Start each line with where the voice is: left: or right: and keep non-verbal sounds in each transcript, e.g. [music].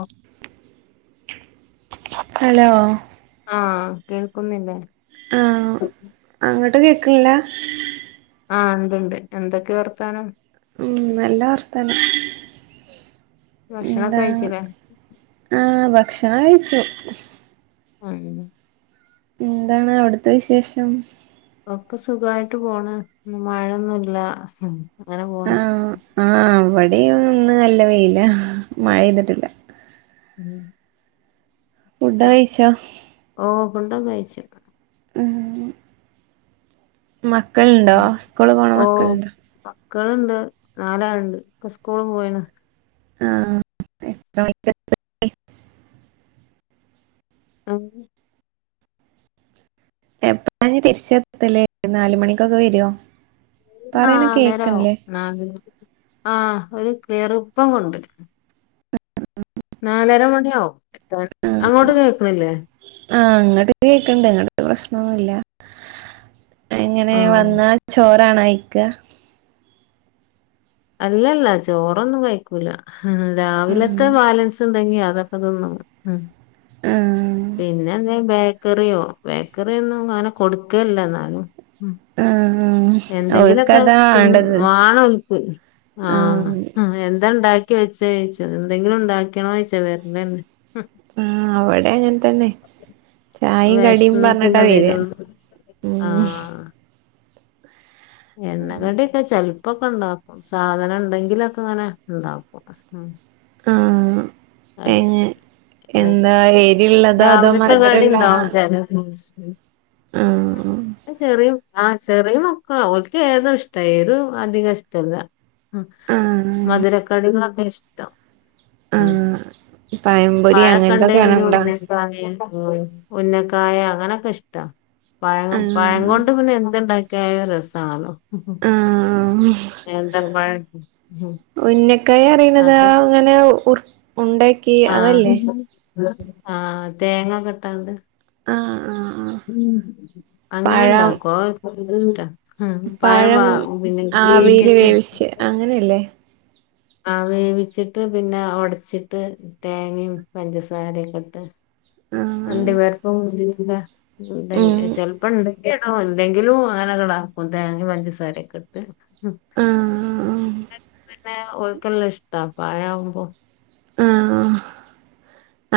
left: ഉം
right: ഹലോ
left: ആ കേൾക്കുന്നില്ലേ
right: ആ അങ്ങട്ട് കേക്ക്ൺല്ല
left: ആ ഇണ്ട്ണ്ട് എന്തൊക്കെ വർത്താനം
right: ഉം നല്ല വർത്താനം
left: ഭക്ഷണോക്കെ
right: എന്താ
left: കഴിച്ചിലേ
right: ക്ഷണം കഴിച്ചു
left: ഉം
right: എന്താണ് അവിട്ത്തെ വിശേഷം
left: ഒക്കെ സുഖായിട്ട് പോണ് ന്ന് മഴൊന്നുല്ല അങ്ങനെ
right: ആ
left: പോണ്
right: ആ വടെയും ഇന്ന് നല്ല വെയിലാ മഴെയ്തിട്ടില്ല
left: ഉം
right: ഫുഡ് കഴിച്ചാ
left: ഓഹ് ഫുഡൊക്കെ കയ്ച്ച്
right: മക്കൾണ്ടോ സ്കൂള് പോണ മക്കൾണ്ടോ
left: മക്കള്ണ്ട് നാലാള്ണ്ട് ഒക്കെ സ്കൂൾ പോയിണ്
right: ആ എത്ര [unintelligible]
left: അ
right: എപ്പഴാ ഞ്ഞ് തിരിച്ചെത്തല് നാല് മണിക്കൊക്കെ വരാേ
left: നാലരാവും നല് ആഹഒരു കയറുപ്പം കൊണ്ട നാലര മണിയാവും എത്താൻ
right: ആഹ്
left: അങ്ങോട്ട് കേക്കണില്ലേ
right: ആഹ് അങ്ങട്ട് ഇത് കേക്കണ്ട് ഇങ്ങട്ട പ്രശ്നൊന്നുമല്ല എങ്ങനെ
left: ആഹ്
right: വന്നാ ചോറണയിക്ക
left: അല്ലല്ല ചോറൊന്നും കഴിക്കൂല രാവിലത്തെ
right: ആഹ്
left: ബാലൻസ് ഉണ്ടെങ്കി അ അതൊക്കെന്ന ഉ
right: ആഹ്
left: പിന്നെ എന്താ ബേക്കറിയോ ബേക്കറൊന്നും അങ്ങനെ കൊടുക്കല്ല എന്നാലും
right: ആ
left: എന്തെങ്കിലുമൊക്കെ വാണക്ക് ആ
right: ആഹ്
left: എന്താണ്ടാക്കി ച്ചോ എന്തെങ്കിലും ഉണ്ടാക്കണോ ചഴച്ചോ വെറെ തന്നെ
right: ആ അവിടെ അങ്ങനെ തന്നെ ചായയും കടിയും പറഞ്ഞിട്ടാ
left: വെശന്നിട്ടല്ലേ
right: വരിയാ
left: വരുള്ളൂ
right: ഉ
left: ആഹ് എണ്ണ കടിയൊക്കെ ചെല ഇപ്പൊക്കെ ഉണ്ടാക്കും സാധനം ഉണ്ടെങ്കിലൊക്കെ ഇങ്ങനെ ഉണ്ടാക്കും ഉ
right: ആ
left: അല്ല
right: എരിള്ളതോ അതോ
left: രാവിലത്തെക്കാടി
right: മധുരള്ള
left: ഉണ്ടാവുംച്ചാ
right: ആഹ്
left: ചെറിയ ആ ചെറിയ മക്കളാ ഓൾക്ക് ഏതോ ഇഷ്ടായിരു അധിക ഇഷ്ടല്ല ഉ
right: ആഹ്
left: മധുരക്കടികളൊക്കെ ഇഷ് ഉ
right: ആഹ് പഴംപൊരി
left: പഴ
right: അങ്ങനത്തൊക്കെയാണോ
left: കണ്ടന്
right: ഇണ്ടാ
left: ഒന്നേക്ക ഉുന്നക്കായ അങ്ങനെയൊക്കെ ഇഷ്ടാ പഴ പഴം
right: ആഹ്
left: കൊണ്ട് പിന്നെ എന്തുണ്ടാക്കി കേ രസാണോന്തഴ
right: ആഹ് കൈ അറിയുന്നതാ അങ്ങനെ ഉർ ഉണ്ടാക്കി
left: ആ
right: അതല്ലേ
left: ആ തേങ്ങക്കെ ഇട്ടാണ്ട്
right: ആഹ് ആഹ് ആഹ് പഴം
left: അങ്ങനെണ്ടാക്കോ ആ പഴ വ
right: പഴം ആവിൽ
left: പിന്നെട്ട്
right: വേവിച്ച് അങ്ങനെയല്ലേ
left: ആ വേവിച്ചിട്ട് പിന്നെ ഒടച്ചിട്ട് തേങ്ങയും പഞ്ചസാരയക്കെ ഇട്ട്
right: ആഹ്
left: അണ്ടി വേറപ്പ ഉണ്ടെ
right: ഉം
left: ചെിലപ്പ ഇണ്ട് ഇടല്ലെങ്കിലും അങ്ങനകടാ തേങ്ങ പഞ്ചസാരയൊക്കെ എടുത്ത്
right: ആഹ്
left: പിന്നെ ഓക്കല്ലാം ഇഷ്ടം പഴവുമ്പോ
right: ആ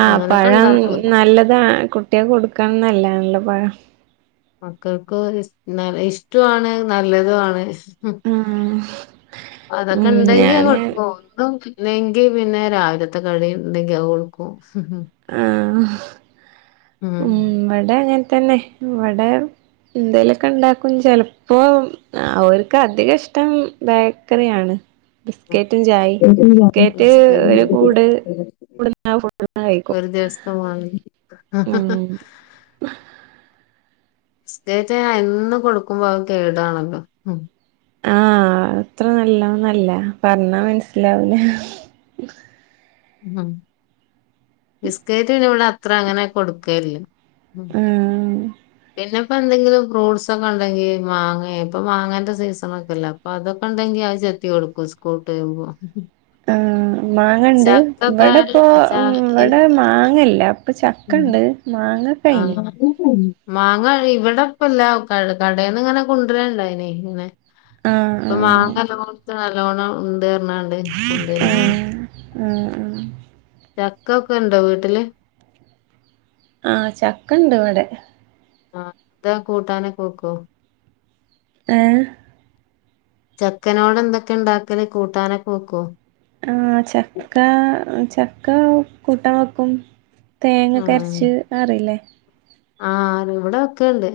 right: ആ
left: അങ്ങനൊക്കെ
right: പഴം
left: ഇണ്ടാക്കും
right: നല്ലതാണ് കുട്ടിയെ കൊടുക്കണംന്നല്ലാണല്ലോ പഴം
left: മക്കൾക്ക് നല്ല ഇഷ്ടമാണ് നല്ലതുവാണ് ഉ
right: ആഹ്
left: അതൊക്കെ
right: ഉം
left: ഉണ്ടെങ്കി
right: ഞാന്
left: പോ ഇല്ലെങ്കി പിന്നെ രാവിലത്തെ കടി ഉണ്ടെങ്കിൽ കൊടുക്കും
right: ആ
left: ആ
right: അങ്ങനെ തന്നെ വടെ എന്തേലൊക്കെ ഇണ്ടാക്കും ചെലപ്പോ അവർക്ക് അധികം ഇഷ്ടം ബേക്കറിയാണ് ബിസ്കറ്റും ചായ ബിസ്കറ്റ് ഒരു കൂട് [unintelligible]
left: ഒരു ദിവസം വാങ്ങി
right: ഉം
left: സ്റ്റേറ്റ് എന്നും കൊടുക്കുമ്പോ അത് കേടാണല്ലോ
right: ആ അത്ര നല്ലോന്നല്ല പറഞ്ഞാ മനസിലാവില്ലാ ഹ്
left: ഉം ബിസ്കറ്റ് ഇനി ഇവിടെ അത്ര അങ്ങനെ കൊടുക്കയില്ല ഉം
right: ആഹ്
left: പിന്നെ ഇപ്പന്തെങ്കിലും ഫ്രൂട്ട്സൊക്കെ ഉണ്ടെങ്കി മാങ്ങേ ഇപ്പോ മാങ്ങേന്റെ സീസണൊക്കെല്ലേ അപ്പോ അതൊക്കെണ്ടെങ്കി അഹ് ചെ ത്തി കൊടുക്കും സ്കൂള് വിട്ട് വരുമ്പോ
right: ആ മാങ്ങണ്ട് ഇവിടെപ്പോ
left: ചക്കൊക്കെ ച
right: മ്മ് ഇവിടെ
left: ഈ
right: മാങ്ങല്ല ഇപ്പ ചക്കണ്ട് മാങ്ങ കഴിഞ്ഞ്
left: ആഹ് ഉം മാങ്ങ ഇവടെ ഇപ്പല്ല കടയിന്ന് ഇങ്ങനെ [unintelligible]
right: ആഹ്
left: ഇപ്പൊ മാങ്ങ
right: ആഹ്
left: [unintelligible] നല്ലോണം [unintelligible] കൊണ്ടുവരിന്നാണ്
right: ആ ആ
left: ചക്ക ക്കെ ണ്ടോ വീട്ടില്?
right: ആഹ ചക്കണ്ട് ഇവിടെ
left: ആഹ എന്താ കൂട്ടാനൊക്കെ വക്കോ?
right: ഏ
left: ചക്കനോട് എന്തൊക്കെ ഉണ്ടാക്കല്? കൂട്ടാനൊക്കെ വെക്കോ
right: ആ ചക്ക ചക്ക കൂട്ടാൻ വെക്കും തേങ്ങക്കെ അരച്ച് അറിയില്ലേ?
left: ആ ഇവിടെ വെക്കല്ണ്ട്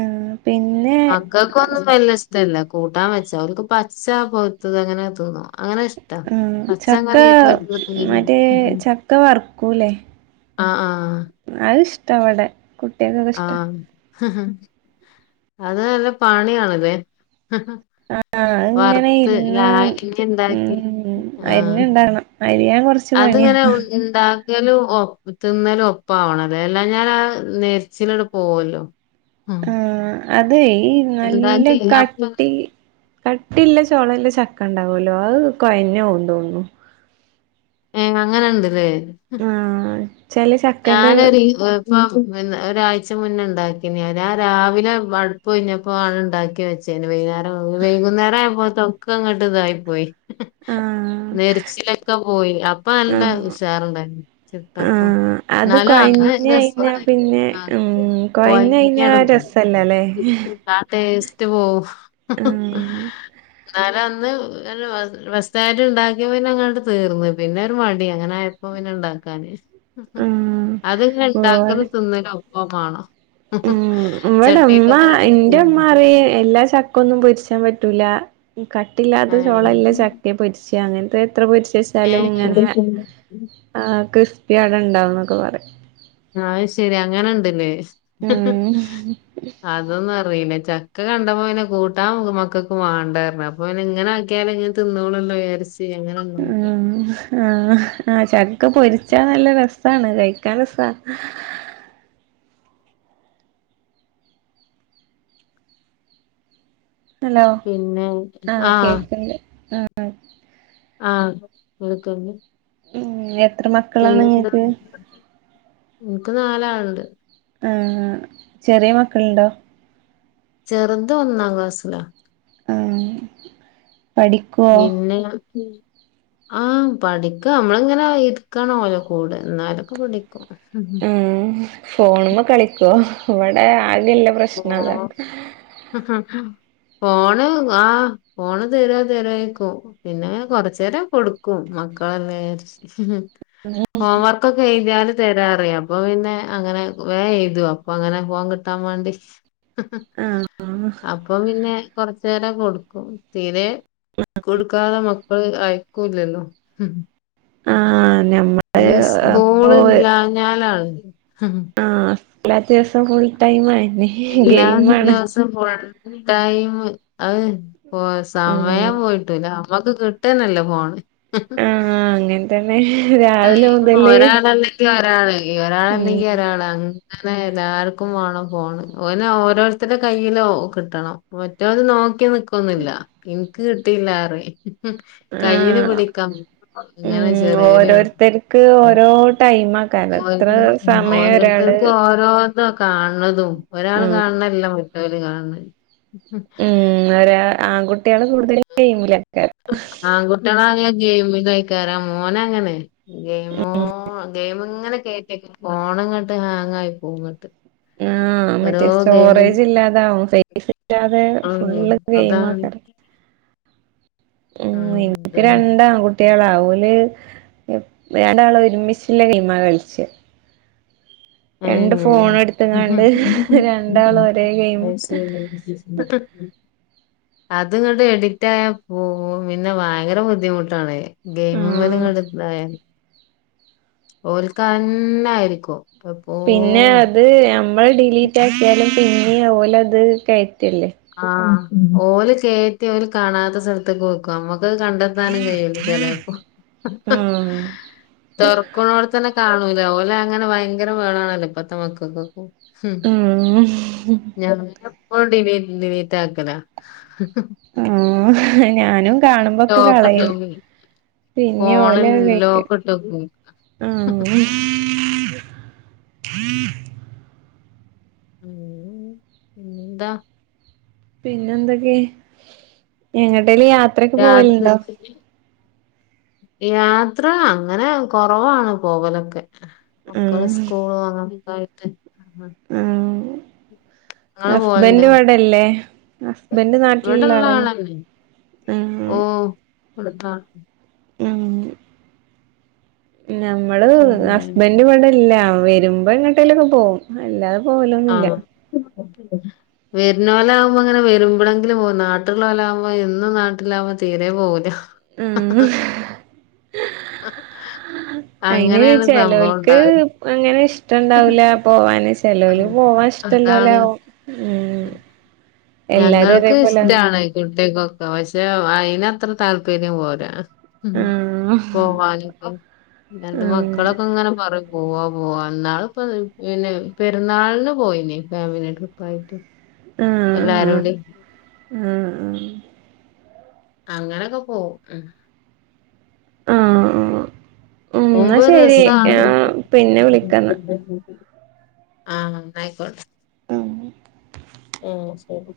right: ആഹ് പിന്നെ
left: മക്കക്കൊന്നും വല്ല്യഷ്ടല്ല കൂട്ടാൻ വെച്ചാ അവർക്ക് പച്ച പോഴ്ത്തത് അങ്ങനെ തിന്നും അങ്ങനെ ഇഷ്ട
right: ആഹ് ചക്ക
left: പച്ചങ്ങനെ ഇരിഞ്ഞി
right: മറ്റേ ചക്ക
left: [unintelligible]
right: വറക്കൂലേ അത് ഇഷ്ട ഇവിടെ കുട്ടികൾക്കൊക്കെ ഇഷ്ടാ
left: ഹ ഹ അത് നല്ല പണിയാണല്ലേ?
right: ആഹ് അത് ഇങ്ങനെ
left: വറുത്ത് ല
right: ഇരുന്ന്
left: എന്താക്കി
right: ഉം
left: ആഹ്
right: അരിഞ്ഞുണ്ടാക്കണം അരിയാൻ കൊറച്ച്
left: അത്ങ്ങനെ
right: പണിയാ
left: ഉ ണ്ടാ ക്കലും ഓപ് തിന്നലും ഒപ്പവണം അല്ലാഞ്ഞാൽ ആ നെറിച്ചിൽ പോവല്ലോ. ഉം
right: ആഹ് അതെ ഈ നല്ല
left: ഇണ്ടാക്കി അപ്പ
right: കട്ടി കട്ടില്ല ചൊളല്ല ചക്കണ്ട ലോ അത് കൊഴഞ്ഞോവും തോന്നുന്നു
left: ഏഹ് അങ്ങനെണ്ട് ല്ലേ
right: ആഹ് ചെല ചക്കന്റെ
left: ഞാനറി ഇപ്പ ഒരാഴ്ച മുന്നേണ്ടാക്കി ആ രാവിലെ അടുപൊഴിഞ്ഞപ്പോ ആണ ഉണ്ടാക്കി വെച്ച ചെയ്ൻ വൈനാ വൈകുന്നേര ആയപ്പോ തൊക്ക അങ്ങോട്ട് ഇതായി പോയി
right: ആഹ്
left: നെരിച്ചിലൊക്കെ പോയി അപ്പ നല്ല
right: ആഹ്
left: ഉഷാറുണ്ടായി ചിട്ടപ്പ
right: ആഹ് അത്
left: എന്നാലും
right: കൊഴഞ്ഞ്
left: അന്ന്
right: കഴിഞ്ഞാ പിന്നെ
left: ആ
right: ഉം കൊഴഞ്ഞ് കഴിഞ്ഞാ
left: കോയഞാങ്ങാട് പോയി
right: രസല്ലല്ലേ
left: ആ ടേസ്റ്റ് പോവും
right: ആഹ് [unintelligible]
left: തന്ന് ഫസ്റ്റയിട്ട് ഉണ്ടാക്കിയപ്പന്നെങ്ങനെ തീർന്ന് പിന്നെ ഒരു മടി അങ്ങനെ ആയപ്പോ പിന്നെ ണ്ടാക്കാന്. അത്ങ്ങനെ
right: ആഹ്
left: ഉണ്ടാക്കുന്ന തിന്നിണോം ഒപ്പവണം
right: ഉം ഇവടെ മ്മ
left: എടുത്ത്
right: എന്റെ മ്മ അറിയും എല്ലാ ചക്കൊന്നും പൊരിച്ചാൻ പറ്റൂല കട്ടില്ലാത്ത
left: ഏഹ്
right: ചോളല്ല ചക്കെ പൊരിച്ച അങ്ങനത്തെ എത്ര പൊരിച്ചച്ചാലും ഇങ്ങനെ
left: ഏഹ്
right: ക്രിസ്പിഅടണ്ടാവും എന്നൊക്കെ പറ
left: ആഹ് ശരി അങ്ങനെ ഇണ്ടല്ലേ
right: ഉം
left: അതൊന്ന ല്ല ചക്ക കണ്ടപ്പോ പിന്നെ കൂട്ടാ മക്കക്ക് വാണ്ടാർഞു അപ്പൊ പിന്നെ ഇങ്ങനെ ആക്കിയാല തിന്നോലൊ [inaudible]
right: ഉ ആഹആ ചക്ക പോരിച്ചു ച്ചാ നല്ല രസമാണ് കഴിക്കാൻ രസ ഹലോ
left: പിന്നെ
right: ആ കേക്കേ
left: ആ എടുത്തണ്ട്
right: ഉ എത്ര മക്കളാണ്ങ്ങക്ക്
left: നിക്ക് നാലാളുണ്ട്
right: ആ ചെറിയ മക്കൾണ്ടോ
left: ചെറുത് ഒന്നാം ക്ലാസ്സില
right: ആഹ് പഠിക്കുവോ
left: പിന്നെ ആഹ് പഠിക്ക നമ്മളിങ്ങനെ ഇരിക്കണ ഓലോ കൂട് എന്നാലൊക്കെ പഠിക്ക
right: ഉം ഫോണ്മ്മെ കളിക്കുവോ ഇവിടെ അതിനല്ല പ്രശ്നം അതാ
left: ഫോണ് ആഹ ഫോണ് തരാ തരാേക്കും പിന്നെ കൊറച്ച നേര കൊടുക്കും മകളല്ല ഹോംവർക്കക്ക ചെയതല് തരാറ അപ്പൊ പിന്നെ അങ്ങനെ വേ ചെയയ്തു അപ്പൊ അങ്ങനെ ഫോം കിട്ടാൻ വേണ്ടി
right: ആഹ്
left: അപ്പം പിന്നെ കൊറച്ചു നേേരം കൊടുക്കും തീരെ കൊടുക്കാതെ മക്കള് അയക്കൂല്ലല്ലോ
right: ആഹ ഞമ്മള്
left: പിന്നെ
right: പോ
left: സ്കൂള് ഇല്ലാഞ്ഞാലാണ് [unintelligible]
right: എല്ല ദിവസം ഫുൽ ടൈം ആ
left: എല്ലാ ദിവസം പോ ടൈം അത് പോ
right: ഉം
left: സമയം പോയിട്ടൂല നമ്മത് കിട്ടാനല്ലേ പോണ്
right: ആഹ അങ്ങനെ തന്നെ
left: അ
right: രാവിലെ മുതല്
left: ഒരാളല്ലെങ്കിൽ ഒരാള് ഒരാൾല്ലെങ്കി
right: ഉം
left: ഒരാള അനെ എല്ലാർക്കും വേണം ഫോണ് ഓനെ ഓരോരുത്തരുടെ കയ്യിലോ കിട്ടണം മറ്റത് നോക്കി ക്കൊന്നില്ല എനിക്ക് കിട്ടിയില്ലാറീം കയ്യിൽ
right: ആഹ്
left: പിടിക്കാം
right: ഉം
left: അങ്ങനെ ചെറിയരു
right: ഓരോരുത്തർക്ക് ഓരോ ടൈമാക്കാരം എത്ര സമയം ഒരാള്
left: ഓരോരുത്തർക്കും ഓരോന്ന കാണ കാതും ഒരാൾ
right: ആഹ്
left: കാണണല്ല മറ്റവര് കാണ
right: ഉം ഒര ആൺകുട്ടികള് കൂടുതല ഗെയിമില ആക്കാറ്
left: ഗെയിമ കയിക്കാറാ മോന അങ്ങനെ ഗെയിമോ ഗെയിമ ഇങ്ങനെ കേ പോണം ഇങ്ങോട്ട് ഹാങ് ആയി പോൂങ്ങോട്ട്
right: ആഹ് ആ മറ്റേ സ്റ്റോറേജ് ഇല്ലാതാവും ഫസ് ഇല്ലാതെ
left: ഉം
right: ഫുള്ള് ഗെയിം
left: അതാണ്
right: ആക്കറ് [inaudible] ഉം
left: ആഹ്
right: എനിക്ക്
left: അതന്നെ
right: രണ്ടാട്ട കുട്ടികളാവല് രണ്ടാള് ഒരുമിച്ചില്ല കീമാ കളിച്ച
left: ആ
right: രണ്ട് ഫോൺ എടുത്ത്ങ്ങാണ്ട്
left: അത്
right: രണ്ടാളും
left: ശരി
right: ഒരേ ഗെയിം
left: അത് ഇങ്ങോട്ട് എഡിക്റ്റ് ആയാ പോ പിന്നെ ഭയങ്കര ബുദ്ധിമുട്ടാണ് ഗെയിമ
right: ആഹ്
left: പോലങ്ങടുായ ഓൽക്കന്ന ആയിരിക്കും
right: പിന്നെ അത് നമ്മൾ ഡിലീറ്റ് ആക്കിയാലും പിന്നെ പോല അത് ക
left: ആഹ ഓല് കയറ്റി ഓല് കാണാത്ത സ്ഥലത്തൊക്ക നോക്കും നമ്മക്ക് അത് കണ്ടെത്താനും കഴൂല ചിലപ്പോ
right: ആഹ്
left: തെർക്കണോടെ തന്നെ കാണൂല ഓലെ അങ്ങനെ ഭയങ്കര വേണണല്ലോ ഇപ്പത്തെ മക്കൾക്കൊക്ക
right: ഉം
left: ഉഞപ്പോ ഡി ഡീലീറ്റ് ആക്കല
right: ആ ഞാനും കാണുമ്പോക്കെ കളയും
left: ലോക്ക്ട്ടോക്കും
right: പിന്നെ ഓല
left: ഫോണിൽ
right: കയറ്റ്ആഹ
left: ലോക്ക്ട്ടോക്കും
right: [unintelligible]
left: പിന്നെന്താ?
right: പിന്നെ എന്തൊക്കെ എങ്ങട്ടേല യാത്രക്കെ
left: രാത്രി
right: പോവലുണ്ടോ
left: യാത്ര അങ്ങനെ കൊറവാണ് പോവലൊക്കെ മക്കള്
right: ആഹ്
left: സ്കൂള ആയിട്ട്
right: ആഹ്
left: ങ്ങള്
right: ഹസ്ബൻഡ്
left: പോണ്ടോ
right: ഇവിടെല്ലേ ഹസ്ബൻഡ് നാട്ടിലുള്ള
left: ഇവിടെള്ള
right: ആളല്ലേ
left: ആളന്നെ
right: ആഹ്
left: ഓ അടുത്താ
right: മ്മ് നമ്മള്
left: പിന്നെ
right: ഹസ്ബന്ഡ് പടെല്ല വരുമ്പോ എങ്ങോട്ടേലൊക്കെ പോകും അല്ലാതെ പോലൊന്നില്ല
left: വരുന്നോലാകുമ്പോൾ അങ്ങനെ വരുമ്പഴെങ്കിലും പോകും നാടട്ടിലുള്ളോലാകുമ്പോൾ എന്നും നാട്ടിലാകുമ്പോ തീരെ പോകുല
right: ഉം അയിന്
left: അങ്ങനെയാണ് സംഭവം
right: ചെലോൽക്ക്
left: ഉണ്ടാവല്
right: അങ്ങന ഇഷ്ടണ്ടാവൂല പോവാന് ചേലോല് പോവാൻ ഇഷ്ടല്ലോലേവും
left: ഉ ഞങ്ങൾക്ക്
right: ഒരേപോലെ
left: ഇഷ്റ്റാണ് കുട്ടികൾക്കൊക്കെ പക്ഷെ അയിന് അത്ര താല്പര്യം പോരാ ഉം
right: ആഹ്
left: പോവാന് ഉം രണ്ട്
right: ആഹ്
left: മക്കളൊക്കെ ഇങ്ങനെ പറയും പോവാ പോവാ എന്നാളിപ്പ പിന്നെ പെരുന്നാളിന് പോയിനേ ഫാമിലി ട്രിപ്പായിട്ട്
right: ആഹ്
left: എല്ലാരൂടി
right: ആഹ്
left: അങ്ങനെയൊക്കെ പോവും ഉം
right: ആഹ് ആ എന്നാ
left: പോകുമ്പോ ഒരു
right: ശരി
left: രസാണ്.
right: പിന്നെ വിളിക്കന്നാ
left: ആഹ് അന്നാ ആയിക്കോട്ടെ
right: ആഹ്
left: ആ ശരി